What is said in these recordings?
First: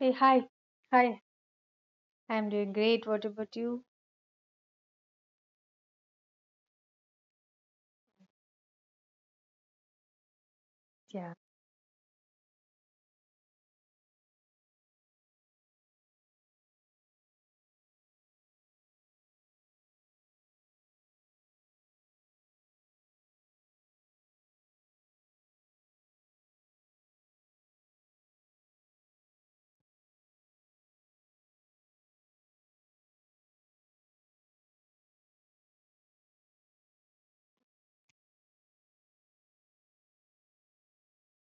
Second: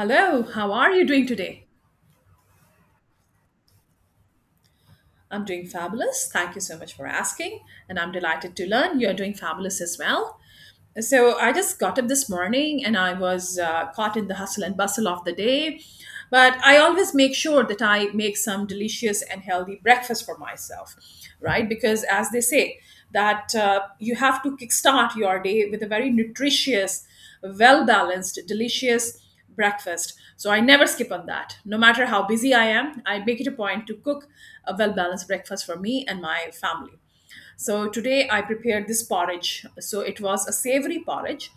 Hey, hi. how are you Hi. doing today? I'm doing great. What about you? I'm doing fabulous. Thank you so much for asking. And I'm delighted to learn you're doing fabulous as well. Yeah, So I just got up this morning and I was caught in the hustle and bustle of the day. But I always make sure that I make some delicious and healthy breakfast for myself, right? Because as they say, that you have to kickstart your day with a very nutritious, well balanced, delicious breakfast. So I never skip on that. No matter how busy I am, I make it a point to cook a well balanced breakfast for me and my family. So today I prepared this porridge. So it was a savory porridge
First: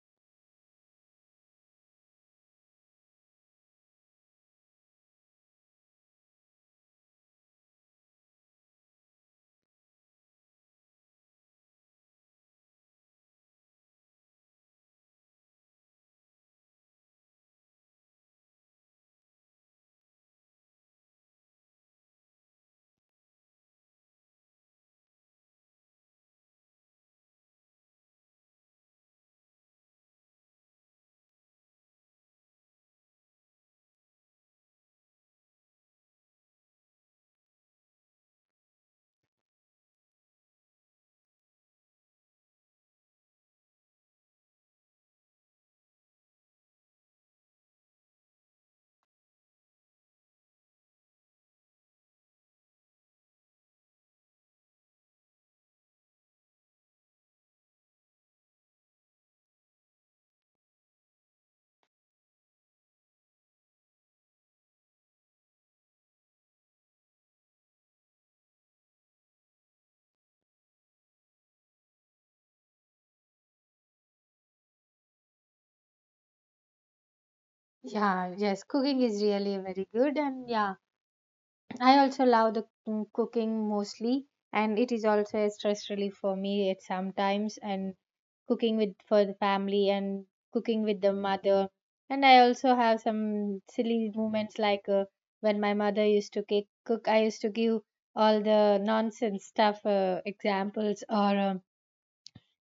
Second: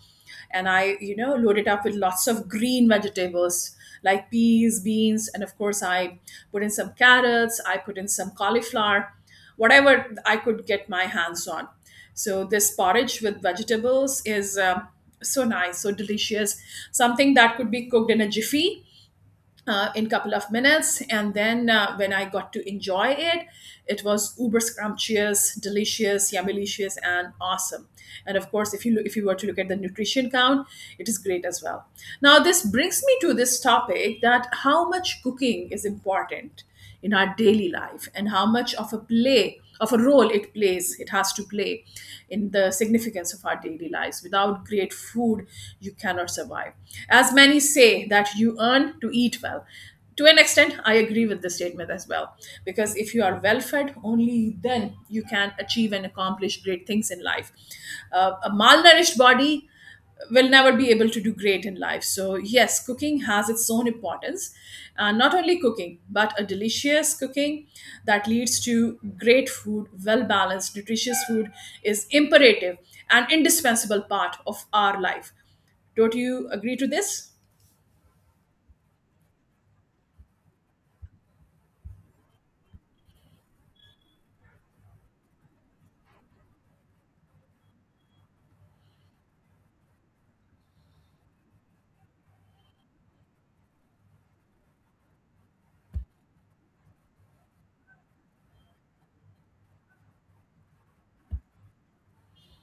and I loaded up with lots of green vegetables like peas, beans, and of course I put in some carrots, I put in some cauliflower, whatever I could get my hands on. So this porridge with vegetables is so nice, so delicious, something that could be cooked in a jiffy in a couple of minutes. And then when I got to enjoy it, it was uber scrumptious, delicious, yummy-licious and awesome. And of course, if you were to look at the nutrition count, it is great as well. Now this brings me to this topic, that how much cooking is important in our daily life, and how much of a role it has to play in the significance of our daily lives. Without great food, you cannot survive. As many say, that you earn to eat well. To an extent, I agree with the statement as well, because if you are well fed, only then you can achieve and accomplish great things in life. A malnourished body will never be able to do great in life. So, yes, cooking has its own importance. Not only cooking, but a delicious cooking that leads to great food, well balanced, nutritious food, is imperative and indispensable part of our life. Don't you agree to this? yeah, yes, cooking is really very good, and yeah, I also love the cooking mostly, and it is also a stress relief for me at sometimes, and cooking with for the family and cooking with the mother, and I also have some silly moments like when my mother used to cook, I used to give all the nonsense stuff examples or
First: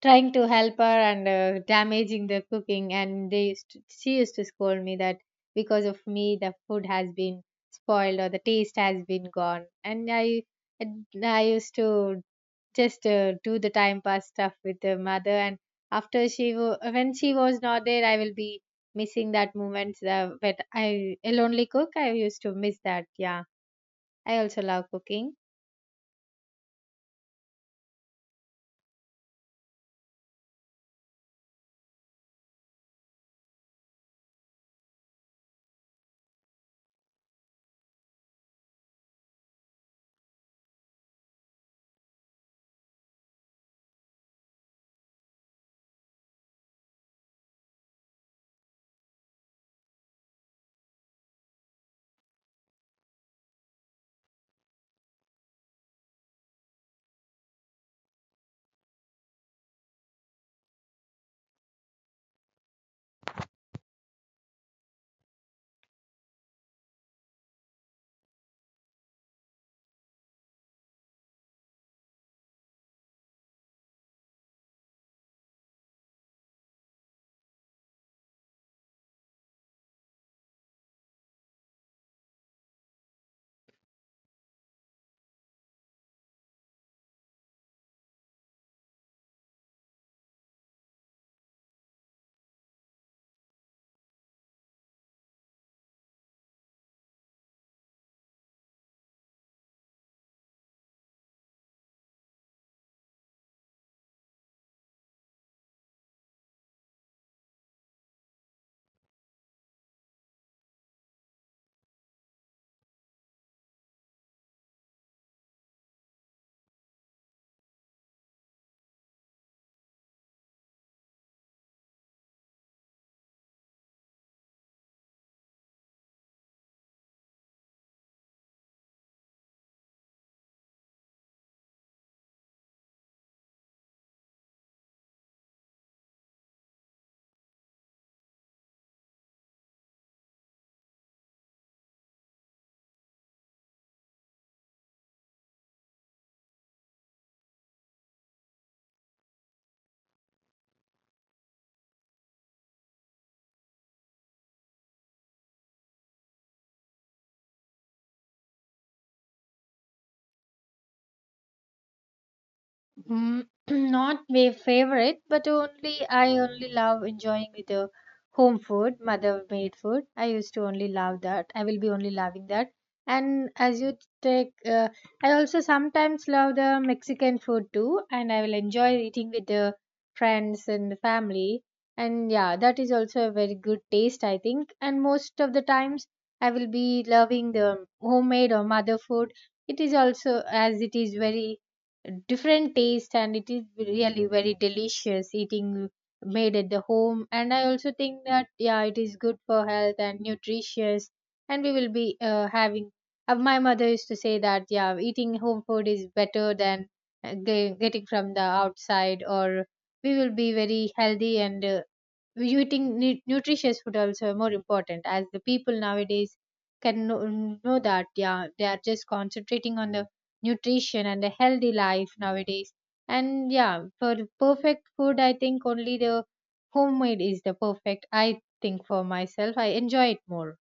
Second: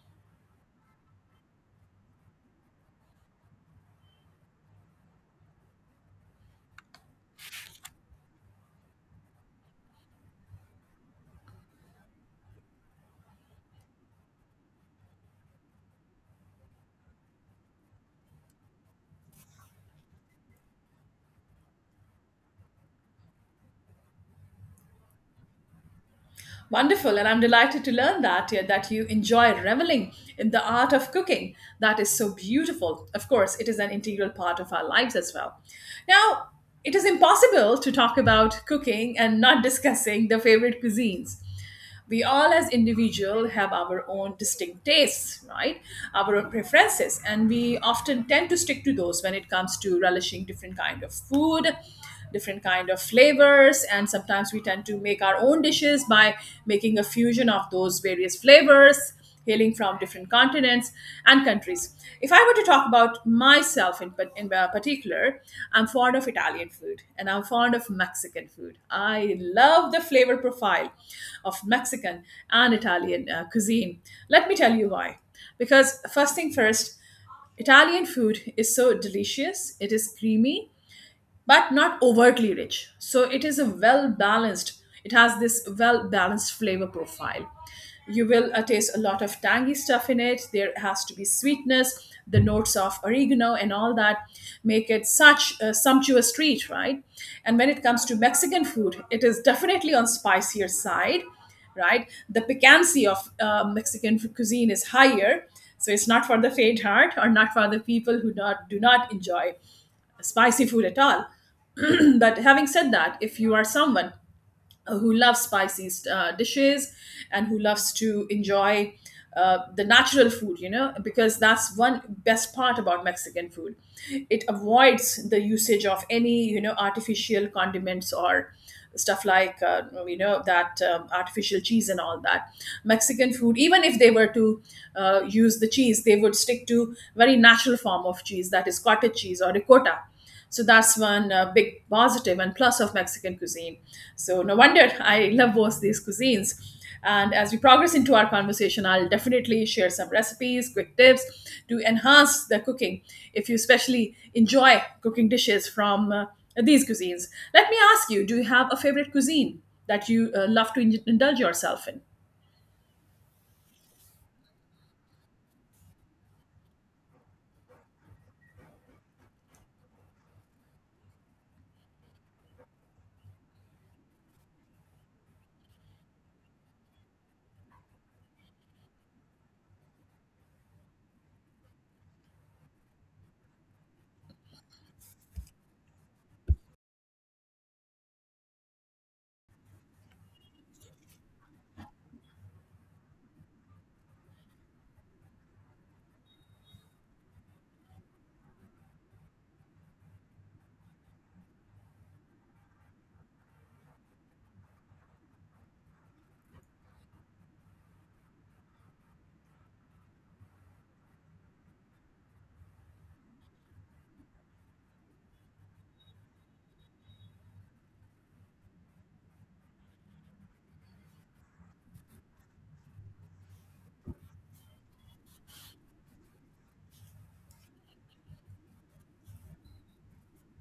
trying to help her and damaging the cooking, and she used to scold me that because of me the food has been spoiled or the taste has been gone. And I used to just do the time pass stuff with the mother, and after when she was not there, I will be missing that moment, but I will only cook. I used to miss that. Yeah, I also love cooking. Wonderful, and I'm delighted to learn that, yeah, that you enjoy reveling in the art of cooking. That is so beautiful. Of course, it is an integral part of our lives as well. Now, it is impossible to talk about cooking and not discussing the favorite cuisines. We all as individual have our own distinct tastes, right? Our own preferences, and we often tend to stick to those when it comes to relishing different kind of food, different kind of flavors. And sometimes we tend to make our own dishes by making a fusion of those various flavors hailing from different continents and countries. If I were to talk about myself in particular, I'm fond of Italian food and I'm fond of Mexican food. I love the flavor profile of Mexican and Italian cuisine. Let me tell you why. Because, first thing first, Italian food is so delicious, it is creamy, but not overtly rich. So it is a well balanced, it has this well balanced flavor profile. You will taste a lot of tangy stuff in it. There has to be sweetness, the notes of oregano and all that make it such a sumptuous treat, right? And when it comes to Mexican food, it is definitely on spicier side, right? The piquancy of Mexican cuisine is higher. So it's not for the faint heart, or not for the people who not, do not enjoy spicy food at all. But having said that, if you are someone who loves spicy dishes, and who loves to enjoy the natural food, because that's one best part about Mexican food. It avoids the usage of any artificial condiments, or stuff like that artificial cheese and all that. Mexican food, even if they were to use the cheese, they would stick to very natural form of cheese, that is cottage cheese or ricotta. So that's one big positive and plus of Mexican cuisine. So no wonder I love both these cuisines. And as we progress into our conversation, I'll definitely share some recipes, quick tips to enhance the cooking if you especially enjoy cooking dishes from these cuisines. Let me ask you, do you have a favorite cuisine that you love to indulge yourself in? Mm, Not my favorite, but only I only love enjoying with the home food, mother made food. I used to only love that. I will be only loving that. And as you take, I also sometimes love the Mexican food too, and I will enjoy eating with the friends and the family. And yeah, that is also a very good taste, I think. And most of the times, I will be loving the homemade or mother food. It is also, as it is very different taste, and it is really very delicious eating made at the home. And I also think that, yeah, it is good for health and nutritious. And we will be having, my mother used to say that, yeah, eating home food is better than getting from the outside, or we will be very healthy. And you eating nutritious food also more important, as the people nowadays can know that, yeah, they are just concentrating on the nutrition and a healthy life nowadays. And yeah, for the perfect food, I think only the homemade is the perfect. I think for myself I enjoy it more.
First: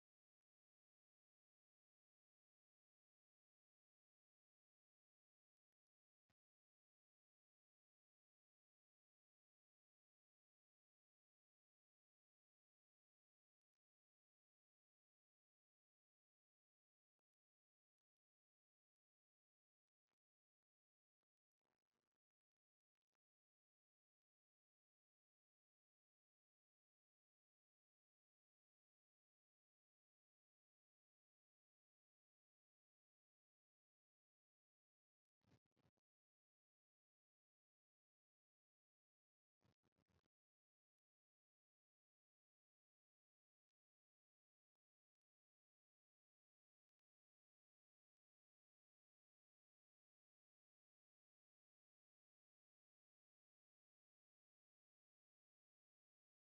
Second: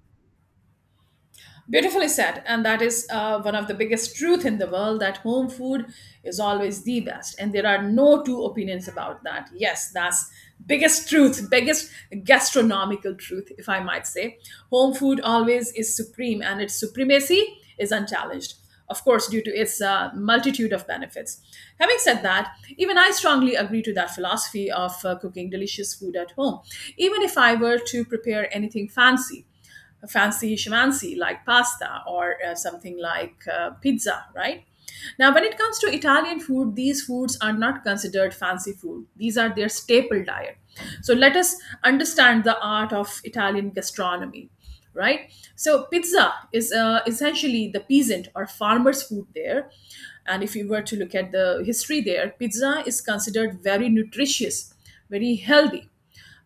Beautifully said, and that is one of the biggest truth in the world, that home food is always the best, and there are no two opinions about that. Yes, that's biggest truth, biggest gastronomical truth, if I might say. Home food always is supreme, and its supremacy is unchallenged. Of course, due to its multitude of benefits. Having said that, even I strongly agree to that philosophy of cooking delicious food at home. Even if I were to prepare anything fancy shimansi, like pasta, or something like pizza, right? Now, when it comes to Italian food, these foods are not considered fancy food. These are their staple diet. So let us understand the art of Italian gastronomy, right? So pizza is essentially the peasant or farmer's food there. And if you were to look at the history there, pizza is considered very nutritious, very healthy,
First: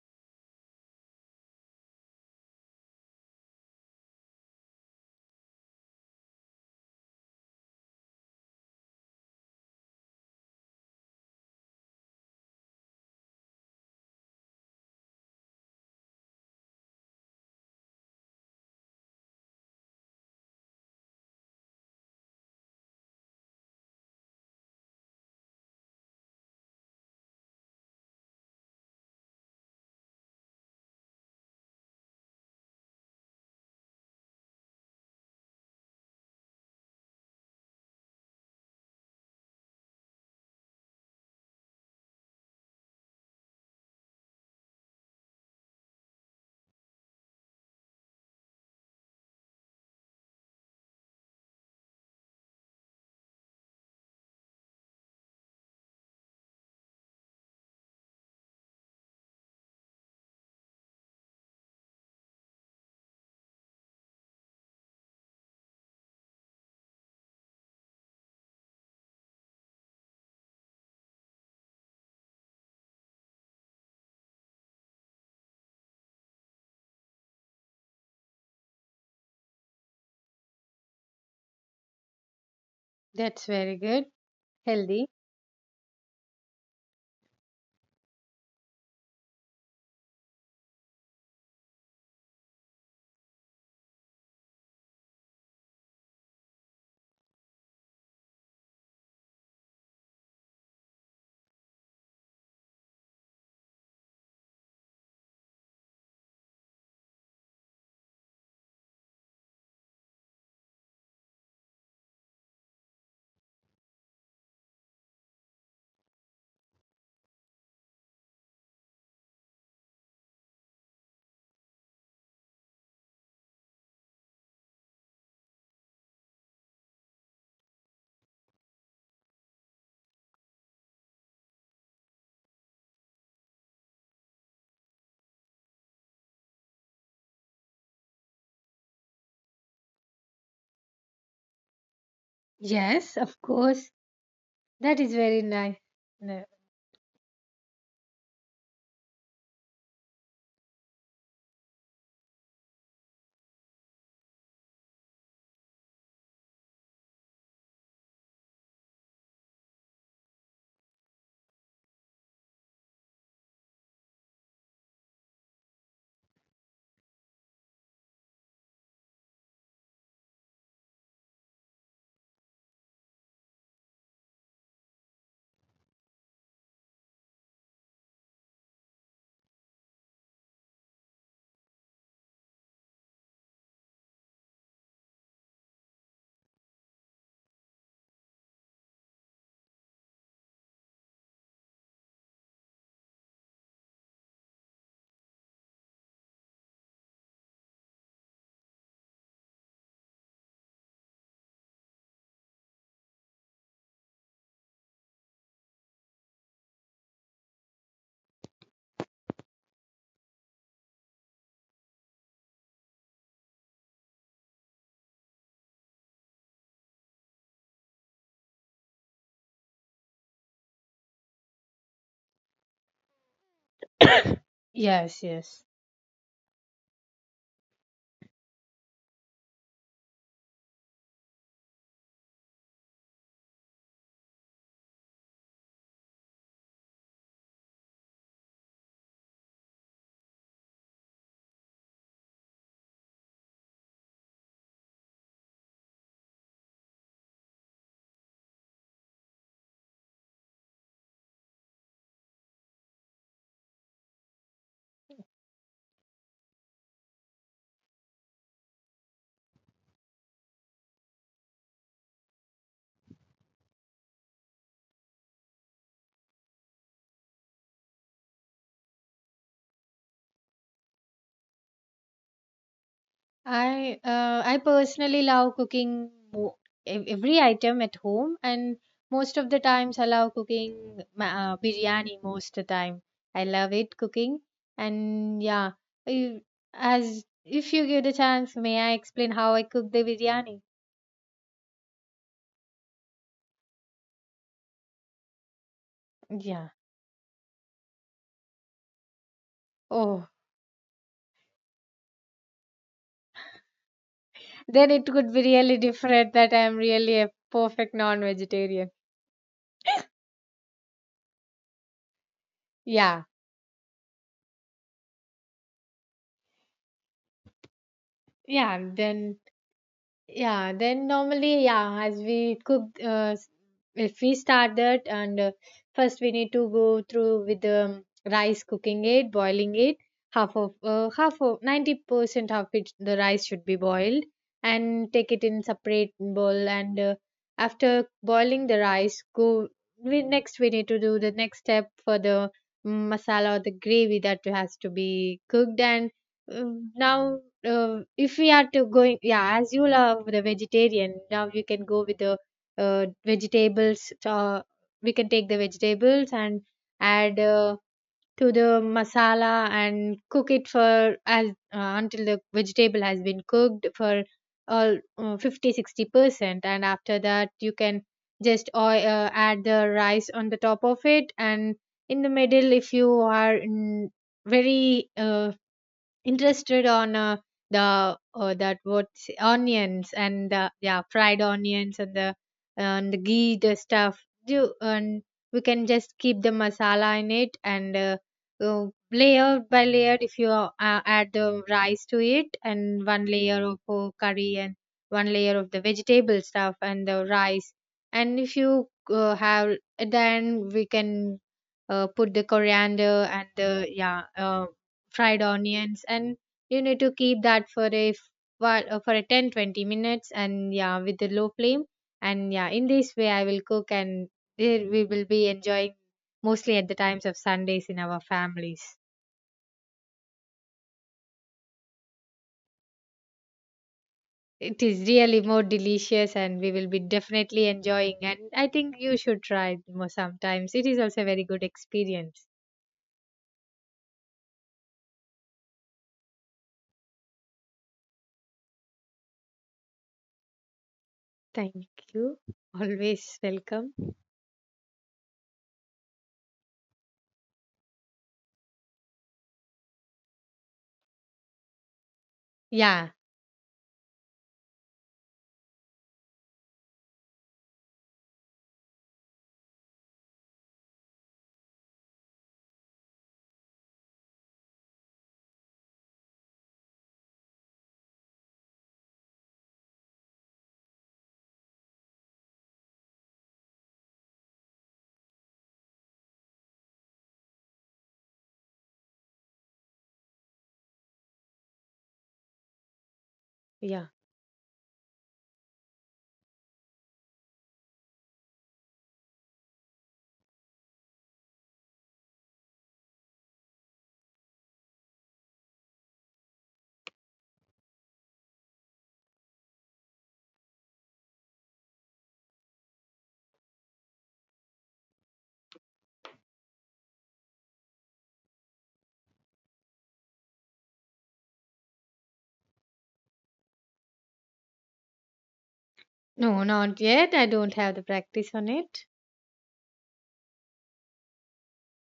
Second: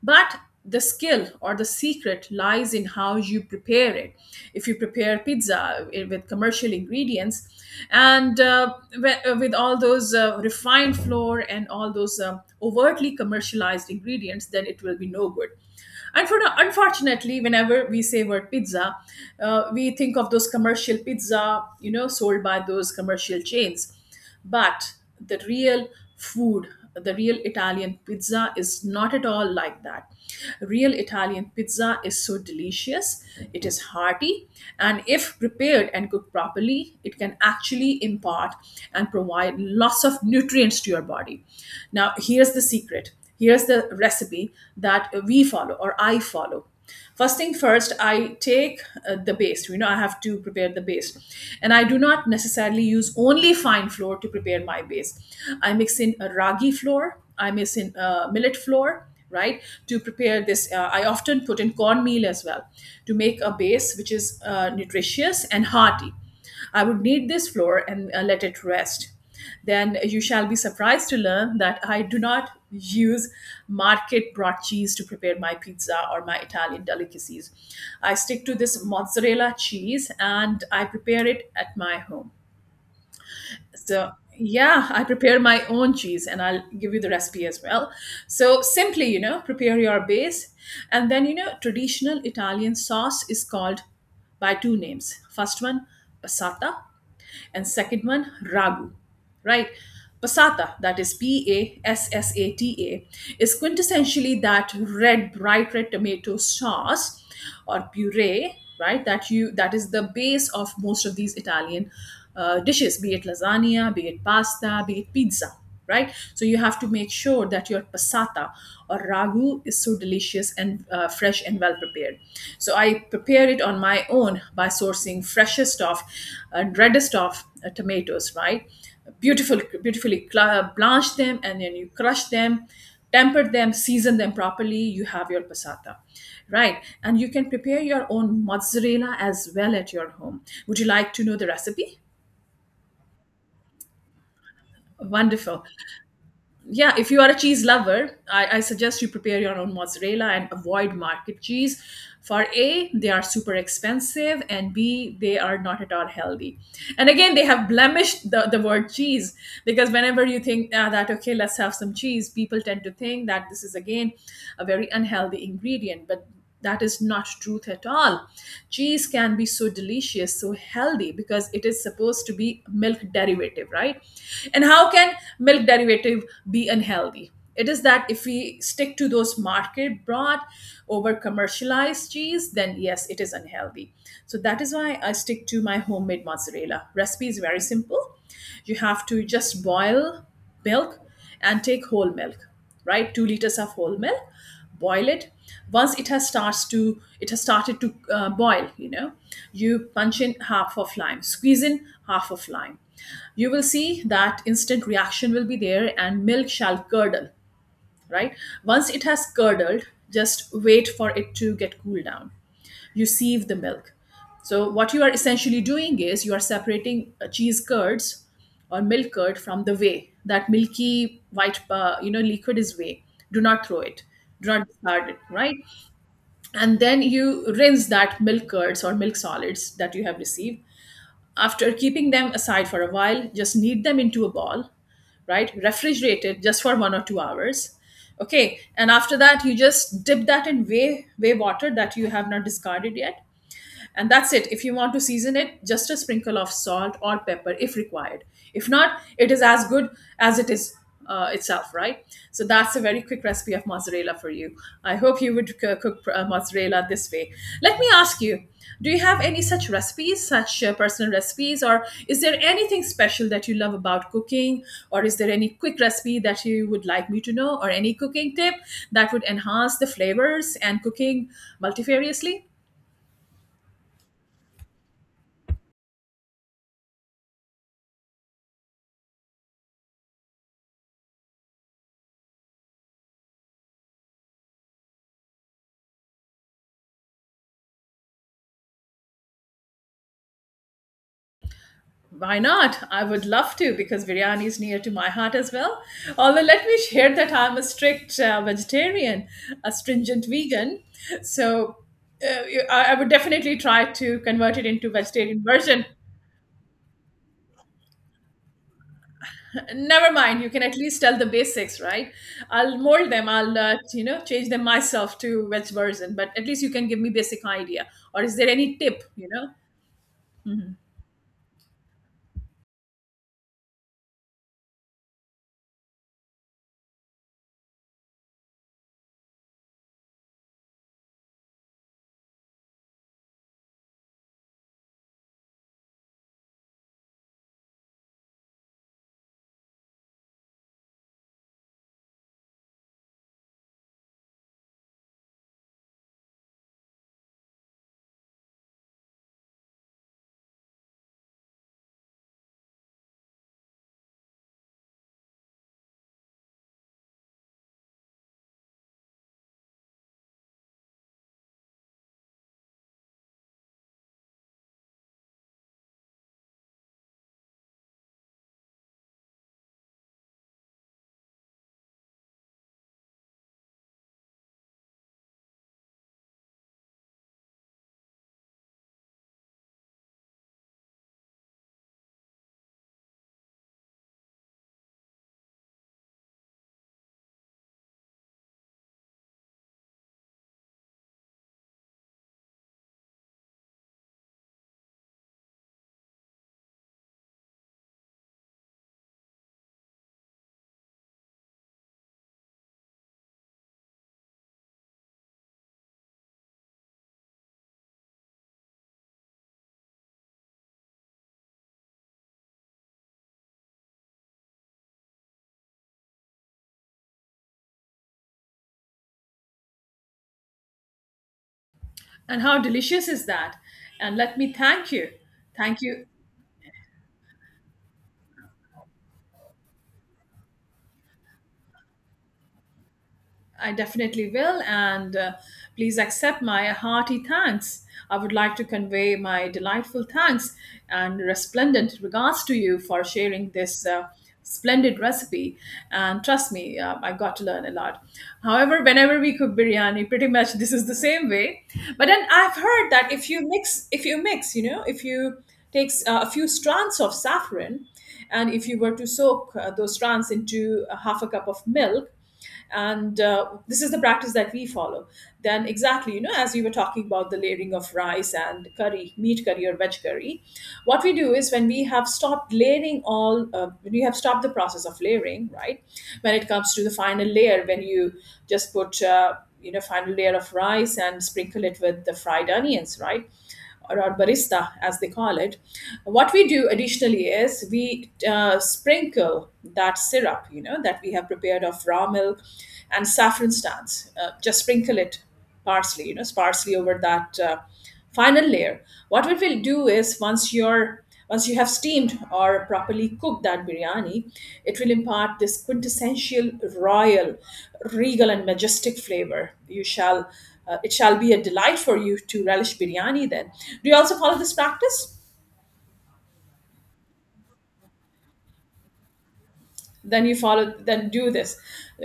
but the skill or the secret lies in how you prepare it. If you prepare pizza with commercial ingredients, and with all those refined flour, and all those overtly commercialized ingredients, then it will be no good. And for unfortunately, whenever we say word pizza, we think of those commercial pizza, sold by those commercial chains. But the real food, Italian pizza is not at all like that. Real Italian pizza is so delicious, it is hearty, and if prepared and cooked properly, it can actually impart and provide lots of nutrients to your body. Now, here's the secret. Here's the recipe that we follow, or I follow. First thing first, I take the base. I have to prepare the base, and I do not necessarily use only fine flour to prepare my base. I mix in a ragi flour, I mix in millet flour, right? To prepare this, I often put in cornmeal as well, to make a base which is nutritious and hearty. I would need this floor, and let it rest. Then you shall be surprised to learn that I do not use market brought cheese to prepare my pizza or my Italian delicacies. I stick to this mozzarella cheese, and I prepare it at my home. That's very good. So, yeah, I Healthy. prepare my own cheese, and I'll give you the recipe as well. So, simply, prepare your base. And then, traditional Italian sauce is called by two names. First one, passata, and second one, ragu, right? Passata, that is P-A-S-S-A-T-A, is quintessentially that red, bright red tomato sauce or puree, right? That is the base of most of these Italian dishes, be it lasagna, be it pasta, be it pizza, right? So you have to make sure that your passata or ragu is so delicious, and fresh and well prepared. So I prepare it on my own by sourcing freshest of, and reddest of tomatoes, right? Beautiful, beautifully blanch them, and then you crush them, temper them, season them properly. You have your passata, right? And you can prepare your own mozzarella as well at your home. Would you like to know the recipe? Yes, of course. That is very Wonderful. nice. No, Yeah, if you are a cheese lover, I suggest you prepare your own mozzarella and avoid market cheese. For A, they are super expensive, and B, they are not at all healthy. And again, they have blemished the word cheese, because whenever you think okay, let's have some cheese, people tend to think that this is again a very unhealthy ingredient. But that is not truth at all. Cheese can be so delicious, so healthy, because it is supposed to be milk derivative, right? And how can milk derivative be unhealthy? It is that if we stick to those market brought, over commercialized cheese, then yes, it is unhealthy. So that is why I stick to my homemade mozzarella. Recipe is very simple. You have to just boil milk, and take whole milk, right? 2 liters of whole milk. Boil it. Once it has started to boil, you punch in half of lime, squeeze in half of lime. You will see that instant reaction will be there, and milk shall curdle, right? Once it has curdled, just wait for it to get cooled down. You sieve the milk. So, what you are essentially doing is you are separating cheese curds or milk curd from the whey. That milky white, liquid is whey. Do not throw it. Do not discard it, yes, right? yes. And then you rinse that milk curds or milk solids that you have received. After keeping them aside for a while, just knead them into a ball, right? Refrigerated just for 1 or 2 hours. Okay. And after that, you just dip that in way water that you have not discarded yet, and that's it. If you want to season it, just a sprinkle of salt or pepper if required. If not, it is as good as it is, itself, right? So that's a very quick recipe of mozzarella for you. I hope you would cook mozzarella this way. Let me ask you, do you have any such recipes, such personal recipes, or is there anything special that you love about cooking, or is there any quick recipe that you would like me to know, or any cooking tip that would enhance the flavors and cooking multifariously? I personally love cooking every item at home, and most of the times I love cooking biryani. Most of the time, I love it cooking, and yeah, I- as if you give the chance, may I explain how I cook the biryani? Why not? I would love to because biryani is near to my heart as well. Although, let Yeah. me share that I'm a strict vegetarian, a stringent Oh, vegan. So, uh, I would definitely try to convert it into then it could be vegetarian really version. different that I'm really a perfect non-vegetarian. Never mind, you can at least tell the basics, right? I'll mold Yeah, them. I'll you know, change them myself to veg version, but at least you can give me basic idea. Or is there any yeah. tip? You Then know, Yeah, then normally, yeah, as we cook, if we start that, and first we need to go through with the rice cooking it, boiling it. Half of, 90% of it, the rice should be boiled, and take it in separate bowl. And after boiling the rice, next we need to do the next step for the masala or the gravy that has to be cooked. And now, if we are to going, yeah, as you love the vegetarian, now you can go with the vegetables. We can take the vegetables and add, to the masala, and cook it for as, until the vegetable has been cooked for all, 50 60%, and after that you can just add the rice on the top of it, and in the middle, if you are very interested on the that what's onions and yeah, fried onions and the ghee, the stuff do, and we can just keep the masala in it, and uh, layer by layer, if you add the rice to it and one layer of curry and one layer of the vegetable stuff and the rice, and if you have, then we can put the coriander and the, yeah, fried onions, and you need to keep that for a 10-20 minutes, and yeah, with the low flame. And yeah, in this way I will cook, and there we will be enjoying mostly at the times of Sundays in our families. and how delicious is that? And let me It thank is you, really more thank you. delicious and we will be definitely enjoying, and I think you should try it more sometimes. It is also a very good experience. I definitely will, and please accept my hearty thanks. I would like to convey my delightful thanks and Thank resplendent you. regards to you for Always sharing this welcome. Splendid recipe. And trust me, I got to learn a lot. However, whenever we cook biryani, pretty much this is the same way. But then I've heard that Yeah, if you mix, you know, if you take a few strands of saffron, and if you were to soak those strands into a half a cup of milk, and this is the practice that we follow. Then exactly, you know, as we were talking about the layering of rice and curry, meat curry or veg curry, what we do is when we have stopped layering all, when you have stopped the process of layering, right, when it comes to the final layer, when you just put you know, final layer of rice and sprinkle it with the fried onions, right, or yeah. our barista, as they call it, what we do additionally is we sprinkle that syrup, you know, that we have prepared of raw milk and saffron stands, just sprinkle it parsley, you know, sparsely over that final layer. What we will do is once you have steamed or properly cooked that biryani, it will impart this quintessential royal, regal, and majestic flavor. You shall, it shall be a delight for you to relish biryani. Then, do you also follow this practice? No, not yet, I don't have the practice on it. Then you follow, then do this.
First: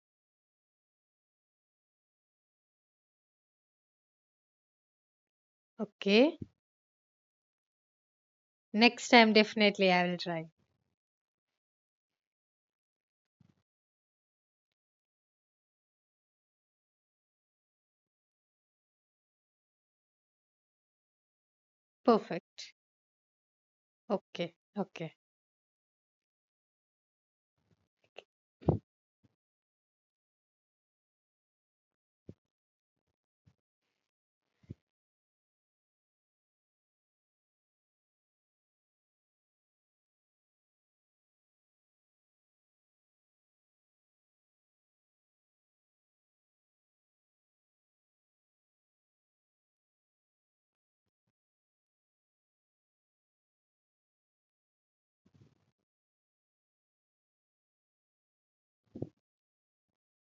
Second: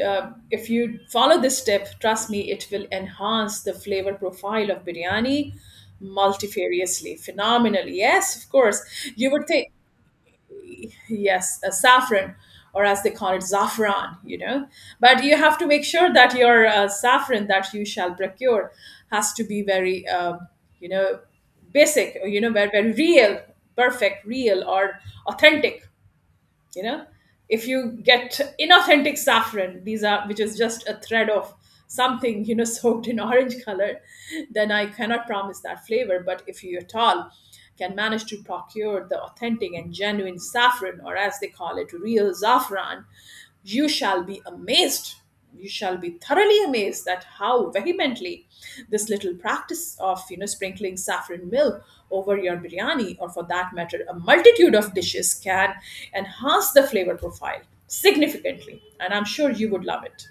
If you follow this step, trust me, it will enhance the flavor profile of biryani Okay. multifariously, phenomenally. Yes, of course. Next You time, would think definitely I will try. yes, saffron, or as they call it, saffron, you know. But you have to make sure that your saffron that you shall procure has to be very, you know, basic, or, you know, very, Perfect. very real, perfect, Okay. real, or Okay. authentic, you know. If you get inauthentic saffron, these are which is just a thread of something, you know, soaked in orange color, then I cannot promise that flavor. But if you at all can manage to procure the authentic and genuine saffron, or as they call it, real saffron, you shall be amazed. You shall be thoroughly amazed at how vehemently this little practice of, you know, sprinkling saffron milk over your biryani, or for that matter, a multitude of dishes, can enhance the flavor profile significantly, and I'm sure you would love it.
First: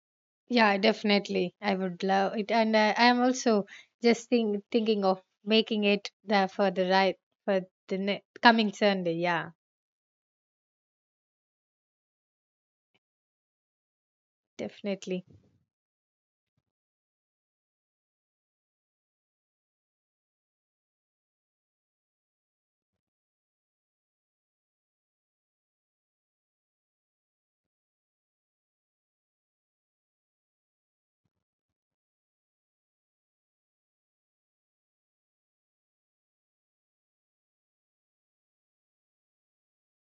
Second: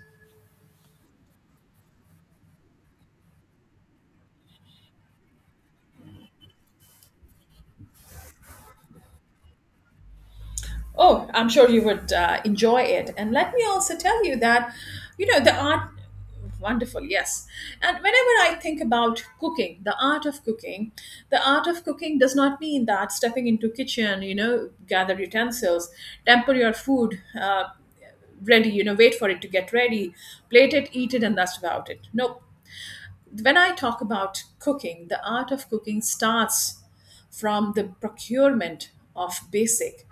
Yeah, definitely. I would love it, and I am also just thinking of making it the, for the right for the ne- coming Sunday. Yeah, Oh, I'm sure you would enjoy it. And let me also tell you that, you definitely. know, the art, wonderful, yes. And whenever I think about cooking, the art of cooking, the art of cooking does not mean that stepping into kitchen, you know, gather utensils, temper your food, ready, you know, wait for it to get ready, plate it, eat it, and that's about it. Nope. When I talk about cooking, the art of cooking starts from the procurement of basic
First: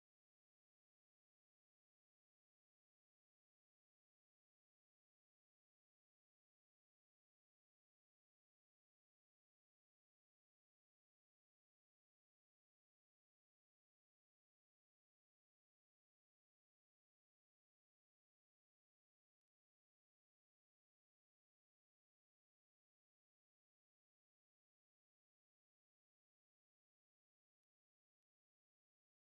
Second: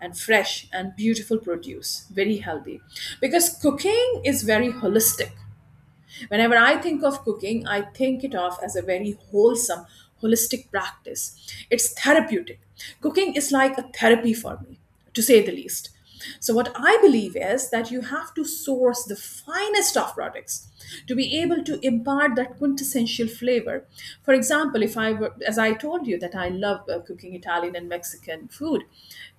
and fresh and beautiful produce, very healthy. Because cooking is very holistic. Whenever I think of cooking, I think it of as a very wholesome, holistic practice. It's therapeutic. Cooking is like a therapy for me, to say the least. So, what I believe is that you have to source the finest of products to be able to impart that quintessential flavor. For example, if I were, as I told you, that I love cooking Italian and Mexican food,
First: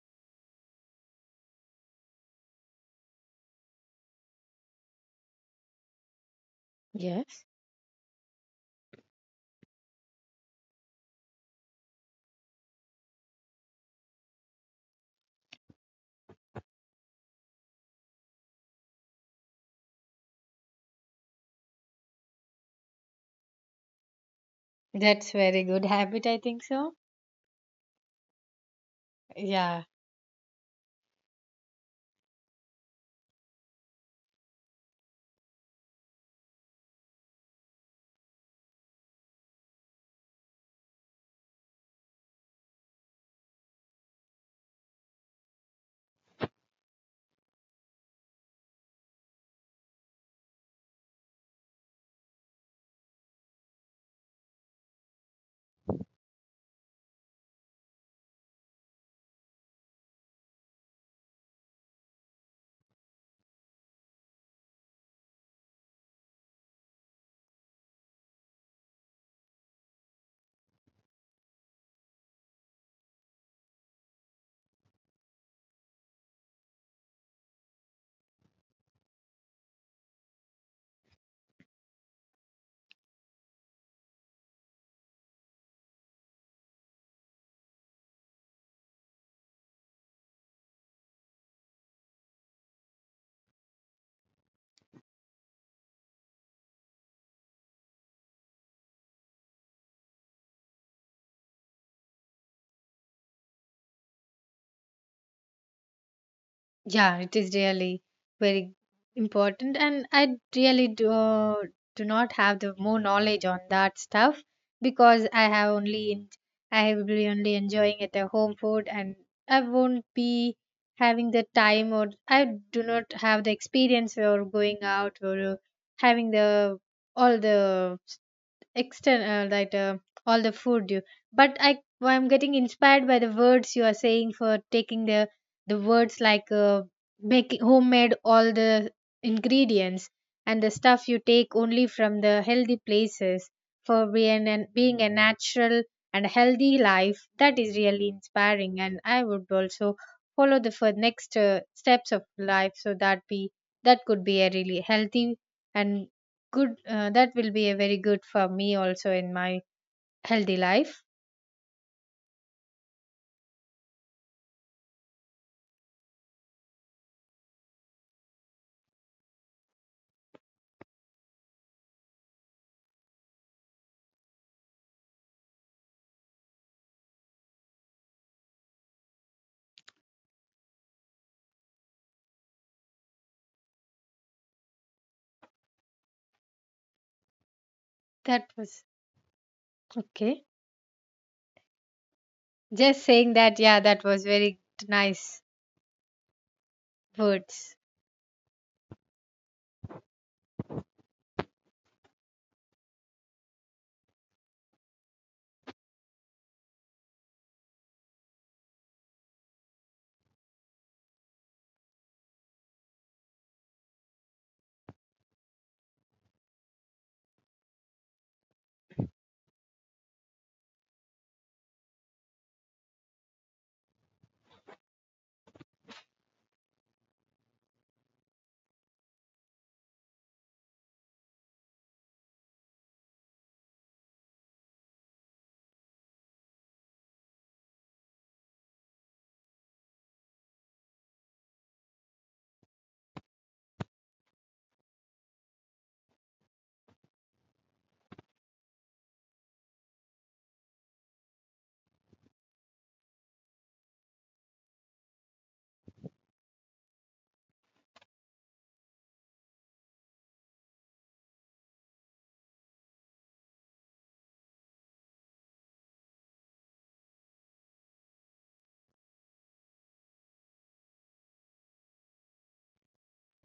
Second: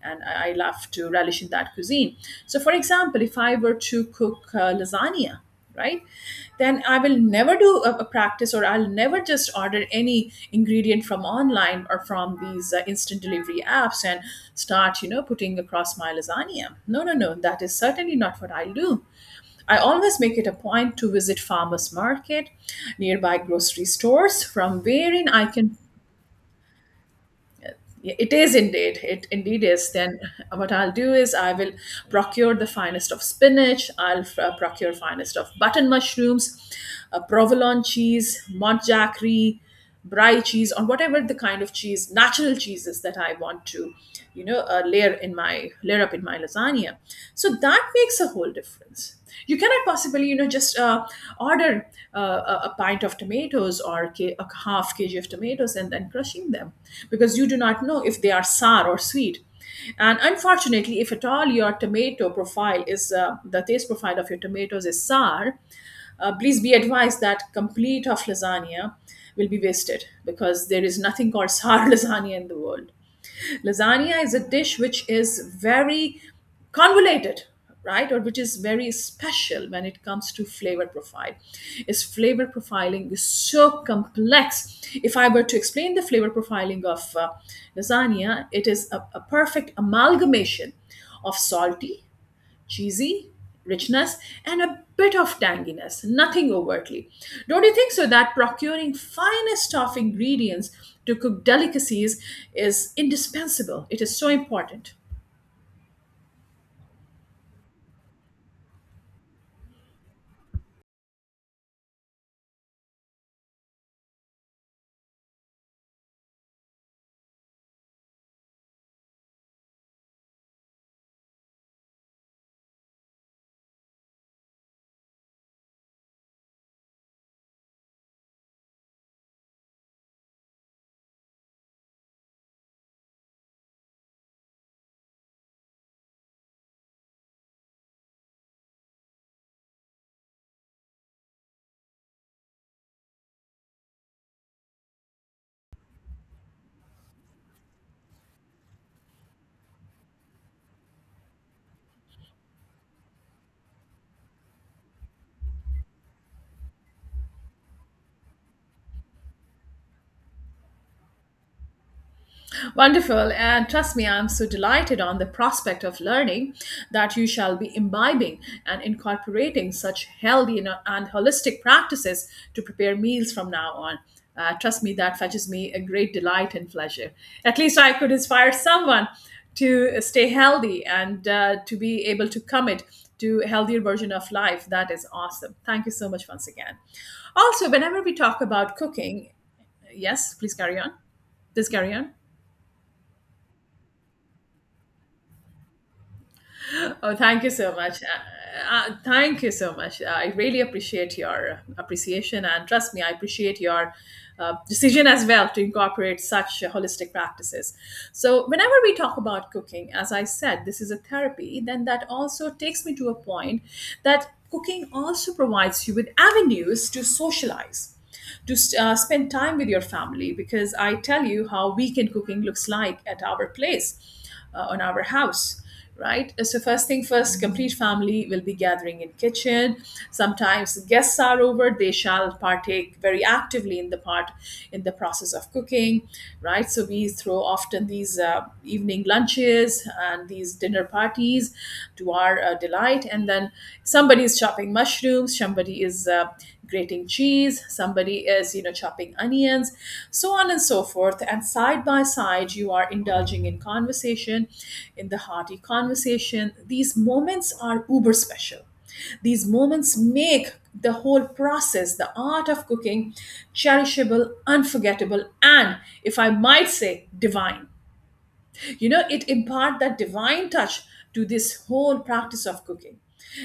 and I love to relish in that cuisine. So, for example, if I were to cook lasagna, right, then I will Yes. never do a practice, or I'll never just order any ingredient from online or from these instant delivery apps and start, you know, putting across my lasagna. No, no, no, that is certainly not what I'll do. I always make it a point to visit farmers market, nearby grocery stores from wherein That's I very can, good habit. I think so. yeah, it is indeed. It indeed Yeah. is. Then what I'll do is I will procure the finest of spinach. I'll procure finest of button mushrooms, provolone cheese, montjacry, brie cheese, or whatever the kind of cheese, natural cheeses that I want to, you know, layer up in my lasagna. Tanzania. So that makes a whole difference. You cannot possibly, you know, just order a pint of tomatoes or a half kg of tomatoes and then crushing them, because you do not know if they are sour or sweet. And unfortunately, if at all your tomato profile is the taste profile of your tomatoes is sour, please be advised that complete of lasagna will be wasted because there is nothing called sour lasagna in the world. Lasagna is a dish which is very convoluted, right? Or which is very special when it comes to flavor profile. Its flavor profiling is so complex. If I were to explain the flavor profiling of lasagna, it is a perfect amalgamation of salty, cheesy, richness, and a bit of tanginess, nothing overtly. Don't you think so that procuring finest of ingredients to cook delicacies is indispensable? It is so important. Yeah, it is really very important, and I really do not have the more knowledge on that stuff, because I have only I will be only enjoying at the home food, and I won't be having the time, or I do not have the experience or going out, or having the all the external, that, all the food you. But I'm getting inspired by the words you are saying, for taking the words, like making homemade all the ingredients, and the stuff you take only from the healthy places, for being and being a natural and healthy life. That is really inspiring, and I would also follow the for next steps of life, so that be that could be a really healthy and good. That will be a very good for me also in my healthy life. Wonderful. And trust me, I'm so delighted on the prospect of learning that you shall be imbibing and incorporating such healthy and holistic practices to prepare meals from now on. Trust me, that fetches me a great delight and pleasure. At least I could inspire someone to stay healthy and to be able to commit to a healthier version of life. That is awesome. Thank you so much once again. Also, whenever we talk That about was. cooking, yes, Okay. please carry on. Please carry on. Just saying that, yeah, that was very nice Oh, thank you so words. much. Thank you so much. I really appreciate your appreciation, and trust me, I appreciate your decision as well to incorporate such holistic practices. So, whenever we talk about cooking, as I said, this is a therapy, then that also takes me to a point that cooking also provides you with avenues to socialize to spend time with your family, because I tell you how weekend cooking looks like at our place, on our house, right. So first thing first, complete family will be gathering in kitchen. Sometimes guests are over, they shall partake very actively in the part in the process of cooking, right. So we throw often these evening lunches and these dinner parties to our delight. And then somebody is chopping mushrooms, somebody is grating cheese, somebody is, you know, chopping onions, so on and so forth. And side by side, you are indulging in conversation, in the hearty conversation. These moments are uber special. These moments make the whole process, the art of cooking, cherishable, unforgettable, and if I might say, divine. You know, it imparts that divine touch to this whole practice of cooking,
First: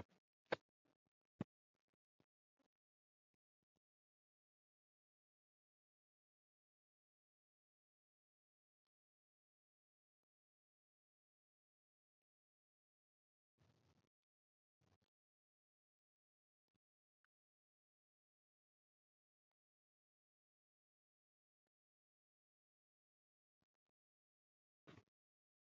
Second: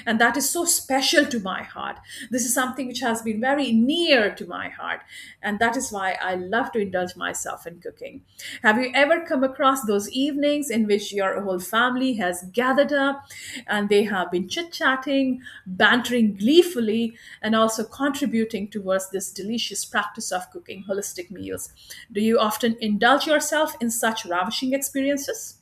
and that is so special to my heart. This is something which has been very near to my heart, and that is why I love to indulge myself in cooking. Have you ever come across those evenings in which your whole family has gathered up and they have been chit chatting, bantering gleefully, and also contributing towards this delicious practice of cooking holistic meals. Do you often indulge yourself in such ravishing experiences?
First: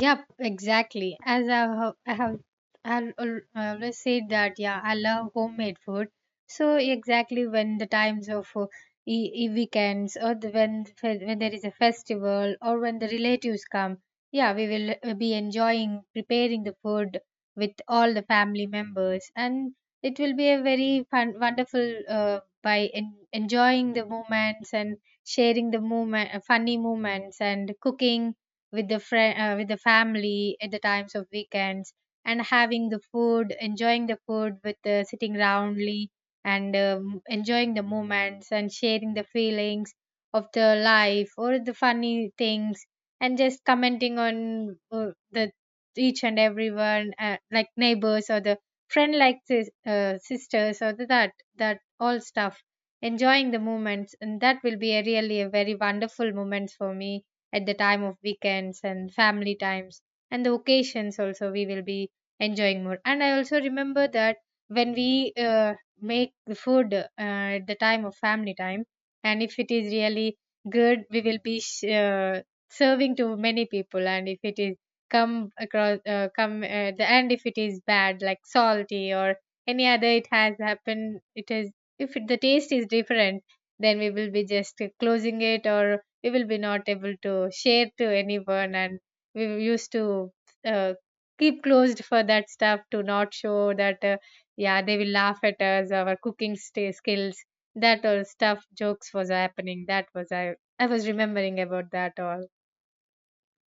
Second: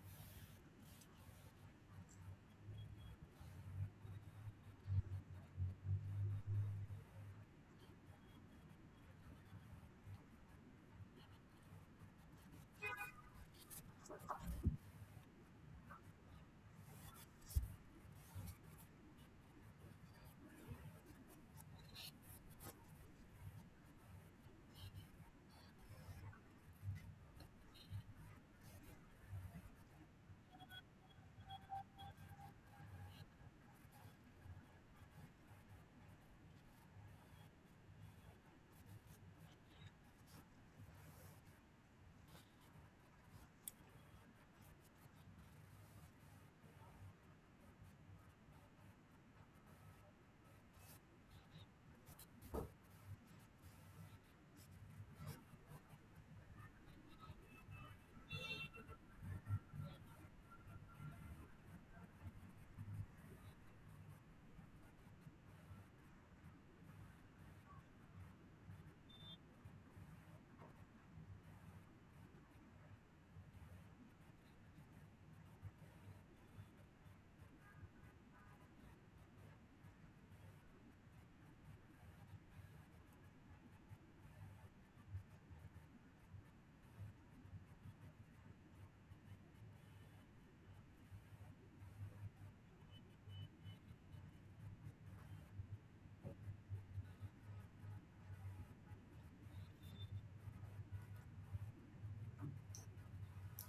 Yep, exactly. As I have, I have, I have al- always said that, yeah, I love homemade food. So exactly when the times of weekends, or the, when the fe- when there is a festival, or when the relatives come, yeah, we will be enjoying preparing the food with all the family members, and it will be a very fun, wonderful, enjoying the moments and sharing the moment, funny moments, and cooking with the family at the times of weekends, and having the food, enjoying the food with, sitting roundly, and enjoying the moments and sharing the feelings of the life or the funny things, and just commenting on the each and everyone, like neighbors or the friend, like sisters, or the, that that all stuff, enjoying the moments. And that will be a really a very wonderful moments for me at the time of weekends and family times and the occasions also. We will be enjoying more. And I also remember that when we make the food at the time of family time, and if it is really good, we will be serving to many people. And if it is, come across, come, the end, if it is bad like salty or any other, it has happened. It is, if it, the taste is different, then we will be just closing it, or we will be not able to share to anyone. And we used to uh, keep closed for that stuff, to not show that, yeah, they will laugh at us, our cooking sta skills, that or stuff, jokes was happening. That was, I was remembering about that all.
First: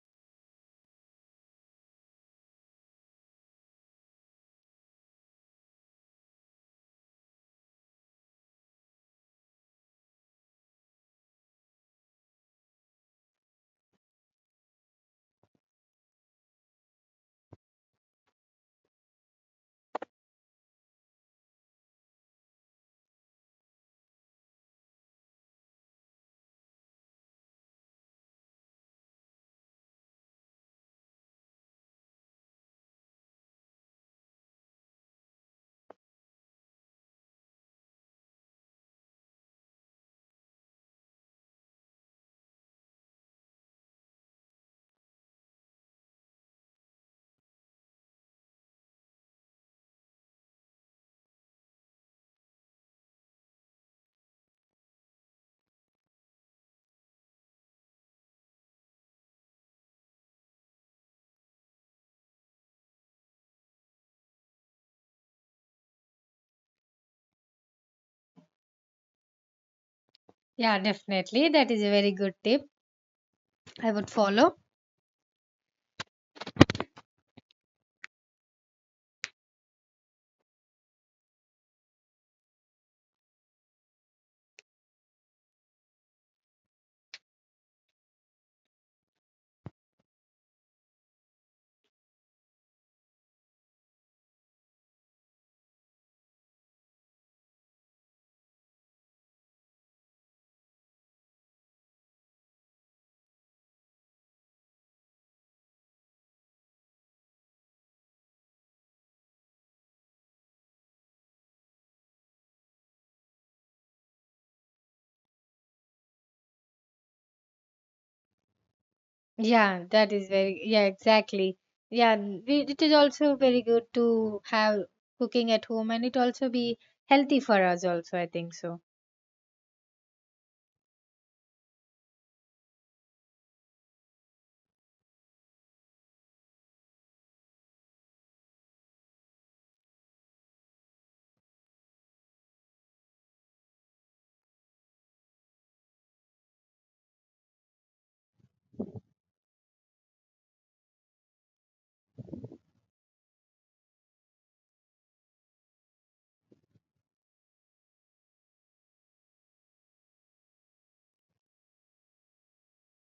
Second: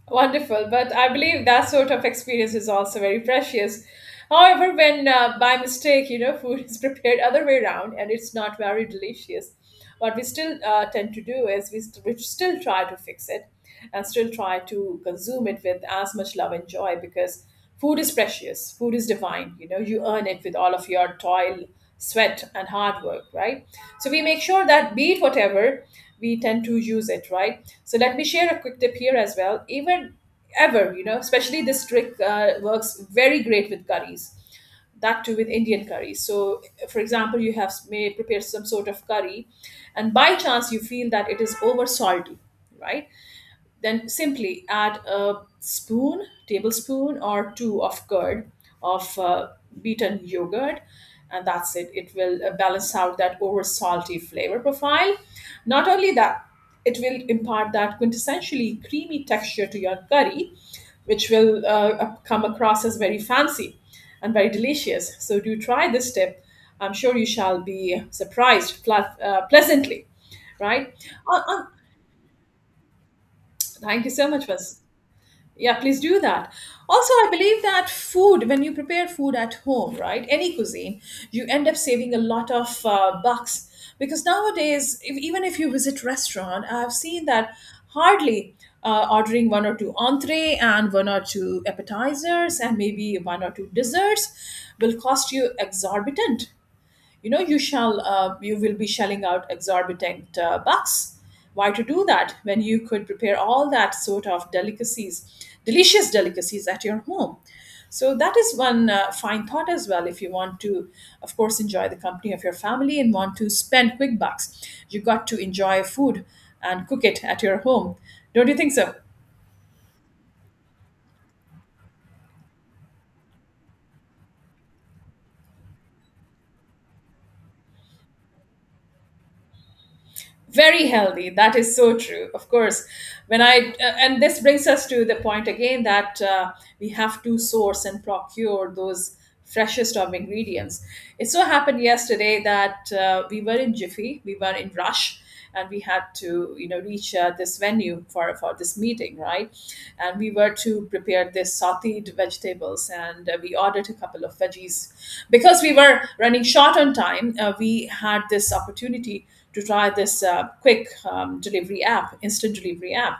Wonderful, but I believe that sort of experience is also very precious. However, when by mistake, you know, food is prepared other way around and it's not very delicious, what we still tend to do is we still try to fix it and still try to consume it with as much love and joy because food is precious. Food is divine. You know, you earn it with all of your toil, sweat, and hard work, right? So we make sure that be it whatever, we tend to use it, right? So let me share a quick tip here as well. Even ever, you know, especially this trick works very great with curries. That too with Indian curries. So, for example, you have may prepare some sort of curry, and by chance you feel that it is over salty, right? Then simply add a spoon, tablespoon or two of curd of beaten yogurt, and that's it. It will balance out that over salty flavor profile. Not only that, it will impart that quintessentially creamy texture to your curry, which will come across as very fancy and very delicious. So do try this tip. I'm sure you shall be surprised pleasantly, Yeah, right? On, definitely, on, that is a very good tip. I thank would you so much follow. for yeah, please do that. Also, I believe that food, when you prepare food at home, right, any cuisine, you end up saving a lot of bucks because nowadays, if, even if you visit restaurant, I've seen that hardly ordering one or two entree and one or two appetizers and maybe one or two desserts will cost you exorbitant. You know, you shall you will be shelling out exorbitant bucks. Why to do that when you could prepare all that sort of delicacies delicious delicacies at your home? So that is one fine thought as well. If you want to of course enjoy the company of your family and want to spend quick bucks, you got to enjoy food and cook it at your home. Don't you think so? Yeah, that is very, yeah, exactly. Yeah, and we, it is also very good to have cooking at home, and it also be healthy for us also, I think so. Very healthy, that is so true. Of course, when I and this brings us to the point again that we have to source and procure those freshest of ingredients. It so happened yesterday that we were in rush, and we had to, you know, reach this venue for this meeting, right? And we were to prepare this sauteed vegetables, and we ordered a couple of veggies because we were running short on time. We had this opportunity to try this quick delivery app, instant delivery app.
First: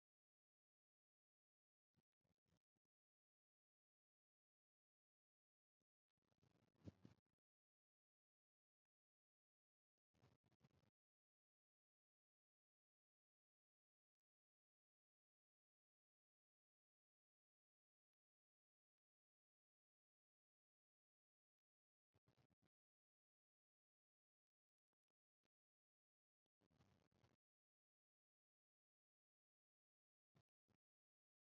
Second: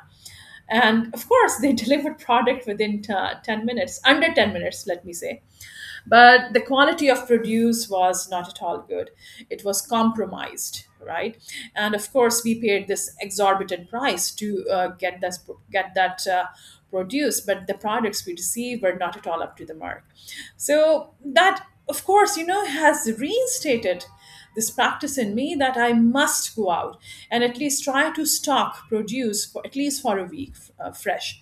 And of course, they delivered product within 10 minutes, under 10 minutes, let me say. But the quality of produce was not at all good. It was compromised, right? And of course we paid this exorbitant price to get that produce, but the products we received were not at all up to the mark. So that of course, you know, has reinstated this practice in me that I must go out and at least try to stock produce for at least for a week, fresh.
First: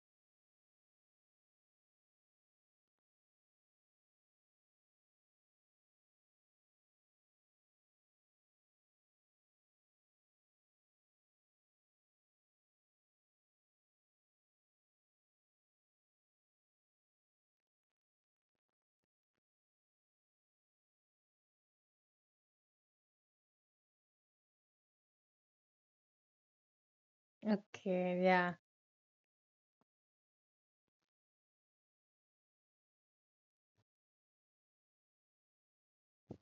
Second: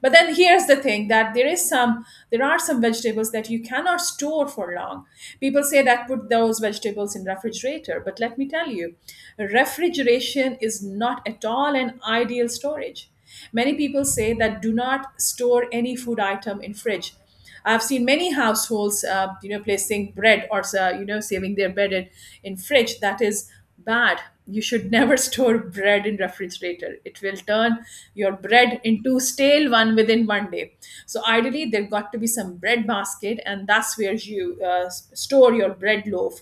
But then here's the thing that there are some vegetables that you cannot store for long. People say that put those vegetables in refrigerator, but let me tell you, refrigeration is not at all an ideal storage. Many people say that do not store any food item in fridge. I've seen many households, you know, placing bread or you know, saving their bread in fridge. That is bad. You should never store bread in refrigerator. It will turn Okay, your yeah. bread into stale one within one day. So ideally, there got to be some bread basket, and that's where you store your bread loaf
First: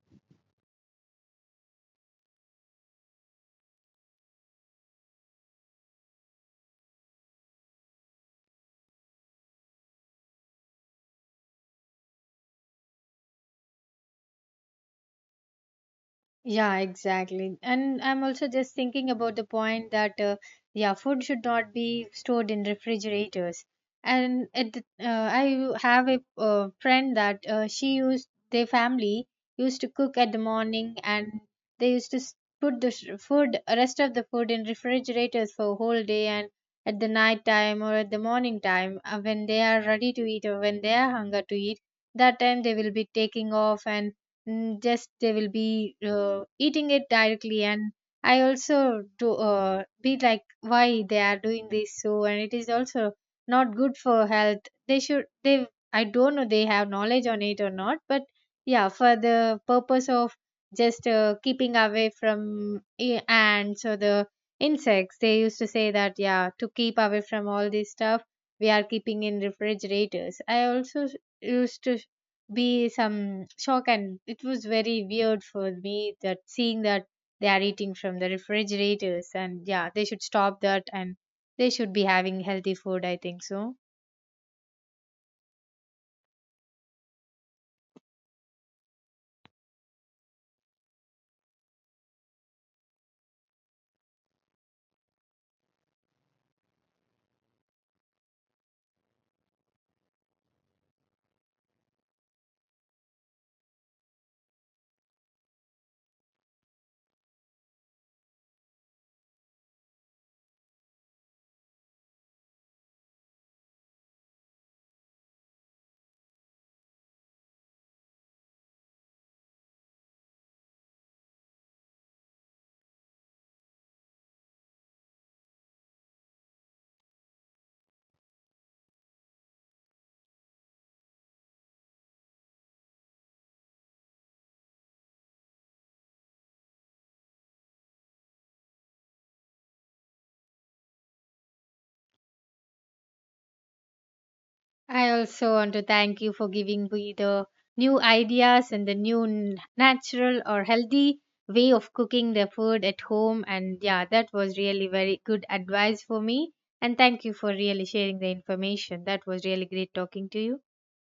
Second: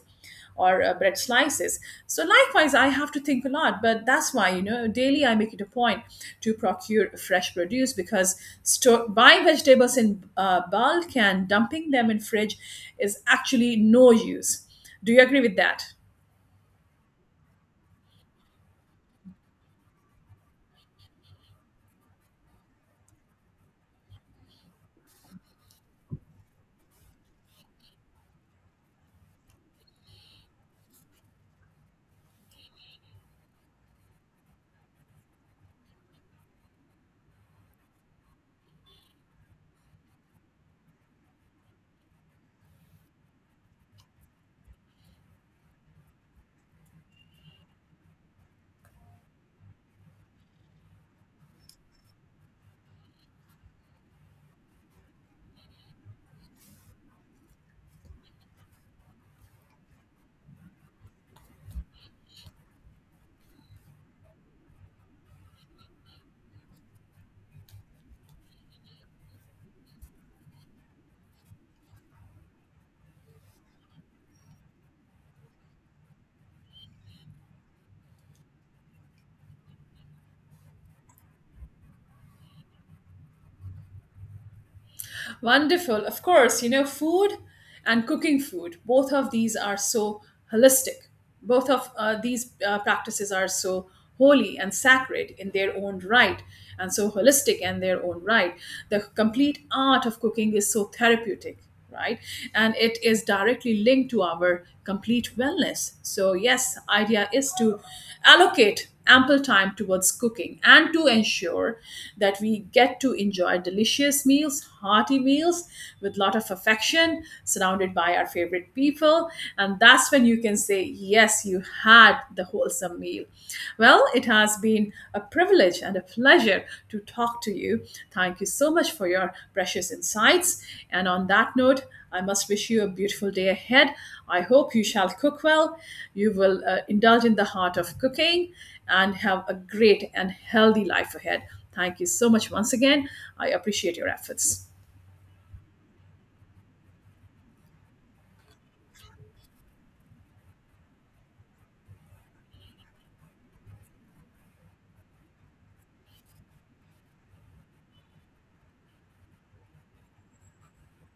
or bread slices. So likewise, I have to think a lot, but that's why, you know, daily I make it a point to procure fresh produce because store, buying vegetables in bulk and dumping them in fridge is actually no use. Do you agree with that? Yeah, exactly. And I'm also just thinking about the point that, yeah, food should not be stored in refrigerators. And it, uh, I have a friend that she used their family used to cook at the morning, and they used to put the sh- food rest of the food in refrigerators for a whole day. And at the night time or at the morning time, when they are ready to eat or when they are hunger to eat, that time they will be taking off, and just they will be eating it directly. And I also do, be like, why they are doing this so, and it is also not good for health. They should, they, I don't know they have knowledge on it or not, but yeah, for the purpose of just keeping away from ants or the insects, they used to say that, yeah, to keep away from all this stuff we are keeping in refrigerators. I also used to be some shock, and it was very weird for me that, seeing that they are eating from the refrigerators. And yeah, they should stop that and they should be having healthy food, I think so. Wonderful. Of course, you know, food and cooking food, both of these are so holistic. Both of these practices are so holy and sacred in their own right, and so holistic in their own right. The complete art of cooking is so therapeutic, right? And it is directly linked to our complete wellness. So, yes, idea is to allocate ample time towards cooking and to ensure that we get to enjoy delicious meals, hearty meals with lot of affection, surrounded by our favorite people. And that's when you can say, yes, you had the wholesome meal. Well, it has been a privilege and a pleasure to talk to you. Thank you so much for your precious insights. And on that note, I must wish you a beautiful day ahead. I hope you shall cook well, you will indulge in the heart of cooking, and have a great and healthy life ahead. Thank you so much once again. I appreciate your efforts. I also want to thank you for giving me the new ideas and the new natural or healthy way of cooking the food at home, and yeah, that was really very good advice for me, and thank you for really sharing the information. That was really great talking to you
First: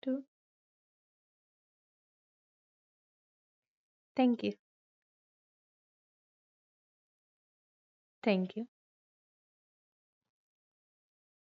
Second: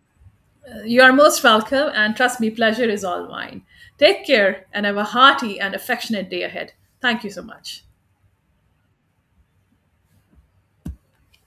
too. You are most welcome, and trust me, pleasure is all mine. Take Thank you. care and have a hearty and affectionate day ahead. Thank you so much. Thank you.